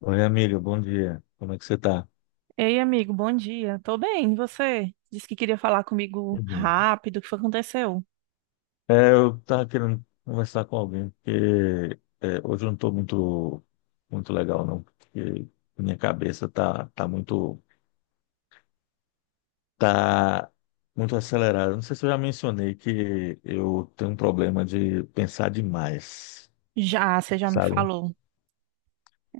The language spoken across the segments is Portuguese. Oi, amigo, bom dia. Como é que você está? Ei, amigo, bom dia. Tô bem, e você? Disse que queria falar comigo Tudo bom. rápido, o que foi que aconteceu? É, eu estava querendo conversar com alguém, porque hoje eu não estou muito, muito legal, não, porque minha cabeça tá tá muito acelerada. Não sei se eu já mencionei que eu tenho um problema de pensar demais, Já, você já me sabe? falou.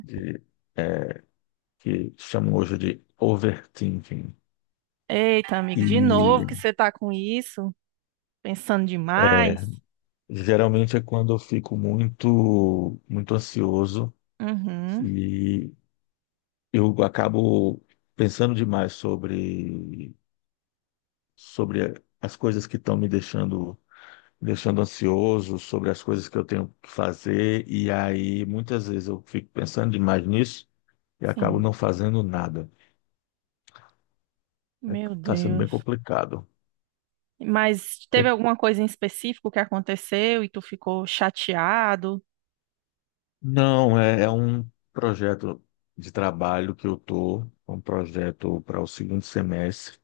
De, é, que chamam hoje de overthinking. Eita, amigo, de novo que E você tá com isso? Pensando é, demais? Geralmente é quando eu fico muito, muito ansioso. Uhum, E eu acabo pensando demais sobre as coisas que estão me deixando ansioso, sobre as coisas que eu tenho que fazer, e aí muitas vezes eu fico pensando demais nisso e acabo sim. não fazendo nada. Meu Está sendo bem Deus. complicado. Mas É- teve alguma coisa em específico que aconteceu e tu ficou chateado? Não, é um projeto de trabalho é um projeto para o segundo semestre,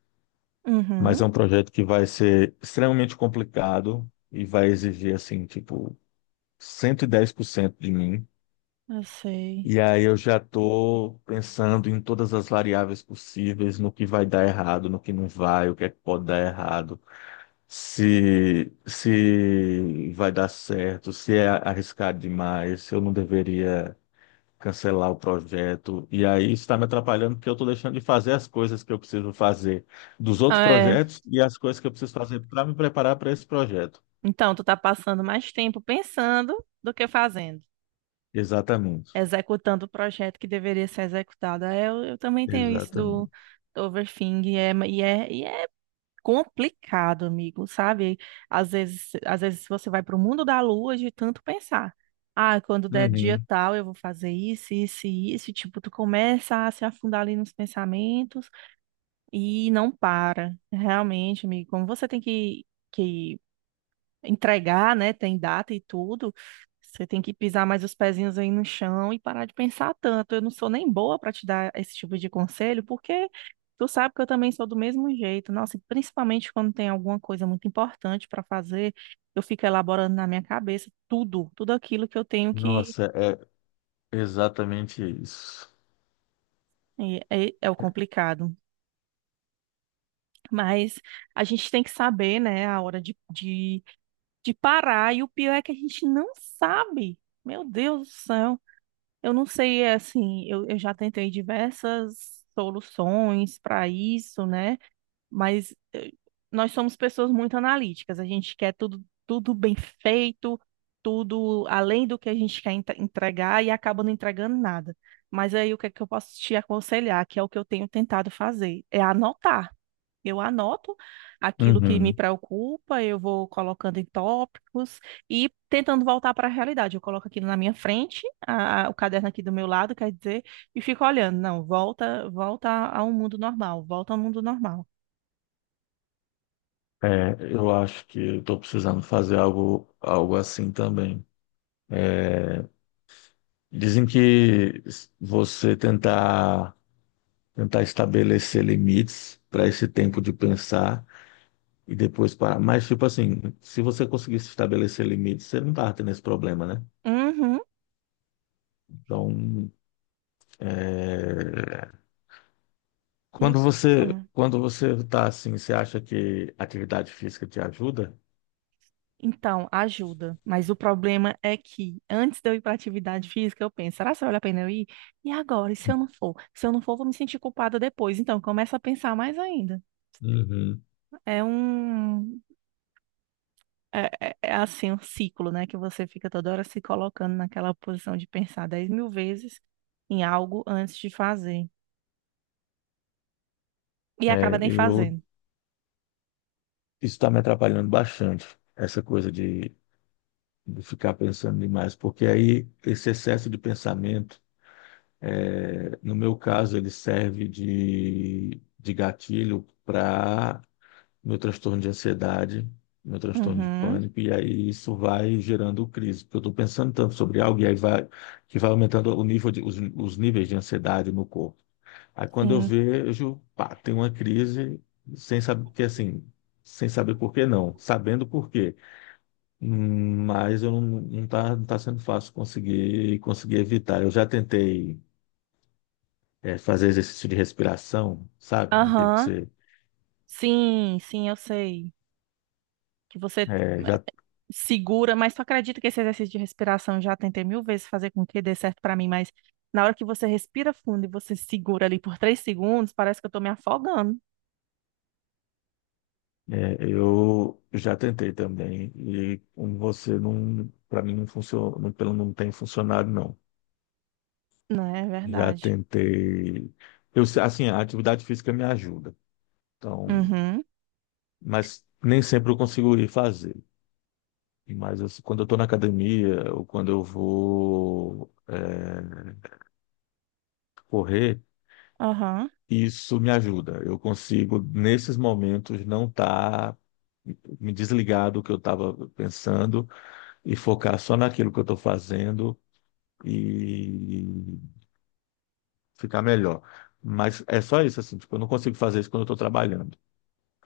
Uhum, mas é um projeto que vai ser extremamente complicado e vai exigir assim, tipo, 110% de mim. eu sei. E aí eu já estou pensando em todas as variáveis possíveis, no que vai dar errado, no que não vai, o que é que pode dar errado, se vai dar certo, se é arriscado demais, se eu não deveria cancelar o projeto. E aí isso está me atrapalhando porque eu estou deixando de fazer as coisas que eu preciso fazer dos outros É, projetos e as coisas que eu preciso fazer para me preparar para esse projeto. então, tu tá passando mais tempo pensando do que fazendo. Exatamente. Executando o projeto que deveria ser executado. É, eu também tenho isso do, Exatamente. do overthinking e é complicado, amigo, sabe? Às vezes você vai para o mundo da lua de tanto pensar. Ah, quando der dia Uhum. tal, eu vou fazer isso, isso e isso. E tipo, tu começa a se afundar ali nos pensamentos e não para. Realmente, amigo, como você tem que entregar, né? Tem data e tudo. Você tem que pisar mais os pezinhos aí no chão e parar de pensar tanto. Eu não sou nem boa para te dar esse tipo de conselho, porque tu sabe que eu também sou do mesmo jeito. Nossa, e principalmente quando tem alguma coisa muito importante para fazer, eu fico elaborando na minha cabeça tudo, tudo aquilo que eu tenho que. Nossa, exatamente isso. É o complicado. Mas a gente tem que saber, né, a hora de parar. E o pior é que a gente não sabe. Meu Deus do céu. Eu não sei, é assim, eu já tentei diversas soluções para isso, né? Mas nós somos pessoas muito analíticas, a gente quer tudo, tudo bem feito, tudo além do que a gente quer entregar e acaba não entregando nada. Mas aí o que é que eu posso te aconselhar, que é o que eu tenho tentado fazer, é anotar. Eu anoto aquilo que me Uhum. preocupa, eu vou colocando em tópicos e tentando voltar para a realidade. Eu coloco aquilo na minha frente, o caderno aqui do meu lado, quer dizer, e fico olhando. Não, volta, volta ao mundo normal, volta ao mundo normal. É, eu acho que eu estou precisando fazer algo assim também. Dizem que você tentar, tentar estabelecer limites para esse tempo de pensar e depois parar. Mas, tipo assim, se você conseguisse estabelecer limites, você não tá tendo esse problema, né? Uhum. Então, é, E eu- quando você, uhum. quando você tá assim, você acha que atividade física te ajuda? Então, ajuda. Mas o problema é que antes de eu ir para atividade física, eu penso, será que vale a pena eu ir? E agora? E se eu não for? Se eu não for, vou me sentir culpada depois. Então, começa a pensar mais ainda. Uhum. É um, é assim um ciclo, né? Que você fica toda hora se colocando naquela posição de pensar 10 mil vezes em algo antes de fazer. E acaba É, nem eu fazendo. Isso está me atrapalhando bastante, essa coisa de ficar pensando demais, porque aí esse excesso de pensamento, é, no meu caso, ele serve de gatilho para meu transtorno de ansiedade, meu transtorno de Uhum, pânico, e aí isso vai gerando crise, porque eu estou pensando tanto sobre algo que vai aumentando o os níveis de ansiedade no corpo. Aí quando eu sim. vejo, pá, tem uma crise, sem saber, porque assim, sem saber por que não, sabendo por quê, mas eu não tá sendo fácil conseguir evitar. Eu já tentei, fazer exercício de respiração, sabe? Aquele que Aham. você Sim, sim, eu sei. Que você eh, é, já segura, mas tu acredita que esse exercício de respiração eu já tentei mil vezes fazer com que dê certo pra mim, mas na hora que você respira fundo e você segura ali por três segundos, parece que eu tô me afogando. Eu já tentei também e como você não, para mim não funcionou, não, pelo não tem funcionado, não. Não é Já verdade. tentei, eu se- assim a atividade física me ajuda, então, Uhum, mas nem sempre eu consigo ir fazer. Mas assim, quando eu estou na academia ou quando eu vou, correr. aham. Isso me ajuda. Eu consigo, nesses momentos, não estar me desligar do que eu estava pensando e focar só naquilo que eu estou fazendo e ficar melhor. Mas é só isso, assim, tipo, eu não consigo fazer isso quando eu estou trabalhando.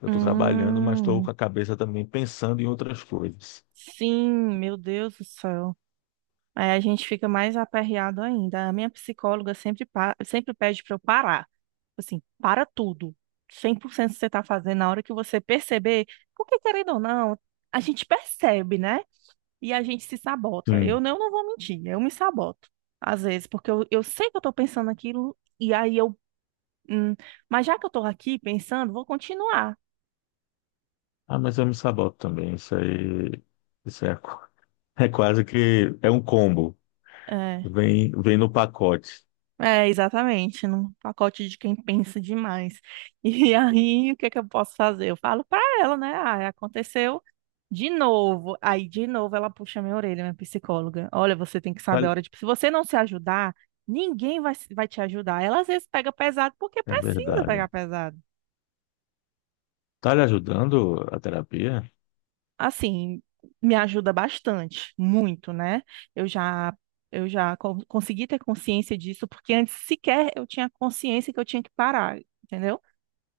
Eu estou trabalhando, mas estou Hum, com a cabeça também pensando em outras coisas. sim, meu Deus do céu. Aí a gente fica mais aperreado ainda. A minha psicóloga sempre, sempre pede para eu parar. Tipo assim, para tudo. Cem por cento você está fazendo, na hora que você perceber, porque querendo ou não, a gente percebe, né? E a gente se sabota. Eu Sim. não, não vou mentir, eu me saboto. Às vezes, porque eu sei que eu estou pensando aquilo, e aí eu. Hum, mas já que eu estou aqui pensando, vou continuar. Ah, mas eu me saboto também. Isso aí, isso é, qu- é quase que é um combo. É, Vem no pacote. é, exatamente, num pacote de quem pensa demais. E aí, o que é que eu posso fazer? Eu falo pra ela, né? Ah, aconteceu de novo. Aí, de novo, ela puxa minha orelha, minha psicóloga. Olha, você tem que saber a Vale- hora de. Se você não se ajudar, ninguém vai, vai te ajudar. Ela às vezes pega pesado porque É precisa verdade. pegar pesado. Tá lhe ajudando a terapia? Assim, me ajuda bastante, muito, né? Eu já. Eu já consegui ter consciência disso, porque antes sequer eu tinha consciência que eu tinha que parar, entendeu?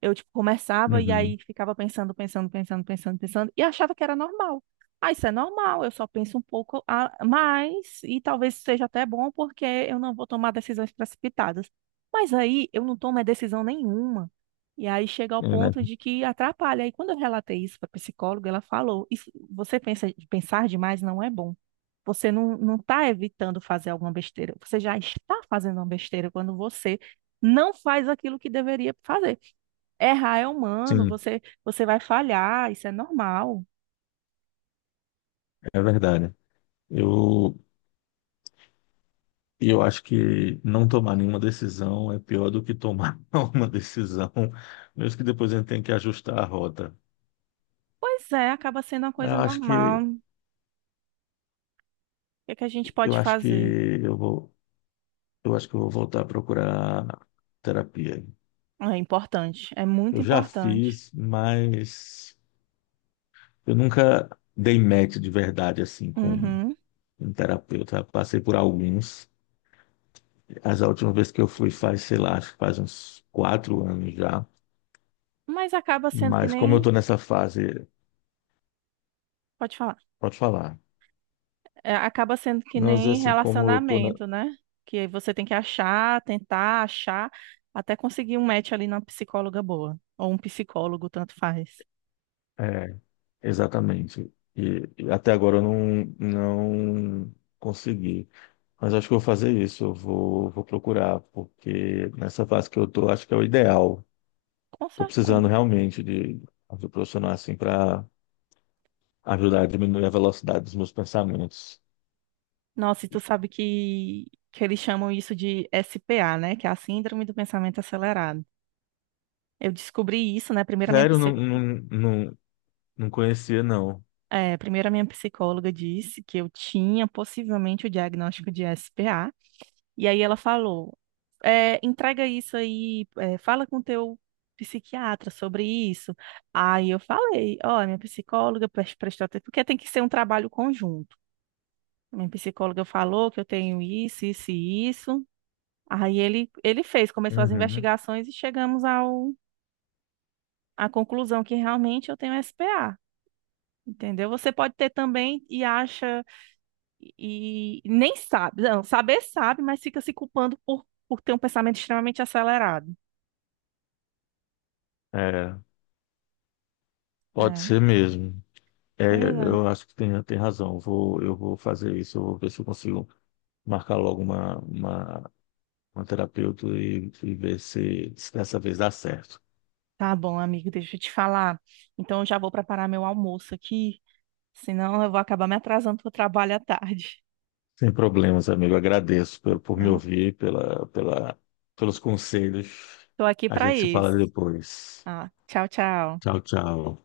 Eu, tipo, começava e Uhum. aí ficava pensando, pensando, pensando, pensando, pensando, e achava que era normal. Ah, isso é normal, eu só penso um pouco a mais, e talvez seja até bom porque eu não vou tomar decisões precipitadas. Mas aí eu não tomo é, decisão nenhuma. E aí chega ao É, né? ponto de que atrapalha. E quando eu relatei isso para a psicóloga, ela falou: isso, você pensa, pensar demais não é bom. Você não, não está evitando fazer alguma besteira. Você já está fazendo uma besteira quando você não faz aquilo que deveria fazer. Errar é humano, Sim, você, você vai falhar, isso é normal. é verdade. Eu, eu acho que não tomar nenhuma decisão é pior do que tomar uma decisão, mesmo que depois a gente tenha que ajustar a rota. Pois é, acaba sendo uma Eu coisa acho que normal. O que é que a gente eu pode acho que fazer? eu vou eu vou voltar a procurar terapia. É importante, é Eu muito já importante. fiz, mas eu nunca dei match de verdade assim com Uhum. um terapeuta. Passei por alguns. As últimas vezes que eu fui faz, sei lá, acho que faz uns 4 anos já. Mas acaba sendo que Mas como eu tô nem. nessa fase, Pode falar. pode falar. É, acaba sendo que Não, às vezes nem assim, como eu tô na... relacionamento, né? Que você tem que achar, tentar achar, até conseguir um match ali na psicóloga boa. Ou um psicólogo, tanto faz. É, exatamente. E até agora eu não consegui. Mas acho que eu vou fazer isso, eu vou, vou procurar, porque nessa fase que eu tô, acho que é o ideal. Com Tô certeza. precisando realmente de ajuda profissional assim para ajudar a diminuir a velocidade dos meus pensamentos. Nossa, e tu sabe que eles chamam isso de SPA, né? Que é a Síndrome do Pensamento Acelerado. Eu descobri isso, né? Primeiro a minha, Sério, não, não, não, não conhecia, não. Primeiro a minha psicóloga disse que eu tinha possivelmente o diagnóstico de SPA. E aí ela falou: entrega isso aí, fala com teu psiquiatra sobre isso. Aí eu falei: ó, minha psicóloga prestou atenção, porque tem que ser um trabalho conjunto. Minha psicóloga falou que eu tenho isso, isso e isso. Aí ele fez, começou as Uhum. investigações e chegamos ao, à conclusão que realmente eu tenho SPA. Entendeu? Você pode ter também e acha e nem sabe. Não, saber sabe, mas fica se culpando por ter um pensamento extremamente acelerado. É, pode É, ser mesmo. É, pois é. eu acho que tem razão. Eu vou, eu vou fazer isso, eu vou ver se eu consigo marcar logo uma terapeuta e ver se dessa vez dá certo. Tá bom, amigo, deixa eu te falar. Então eu já vou preparar meu almoço aqui, senão eu vou acabar me atrasando para o trabalho à tarde. Sem problemas, amigo. Agradeço por me Tá? ouvir, pelos conselhos. Tô aqui A para gente se fala isso. depois. Ah, tchau, tchau. Tchau, tchau.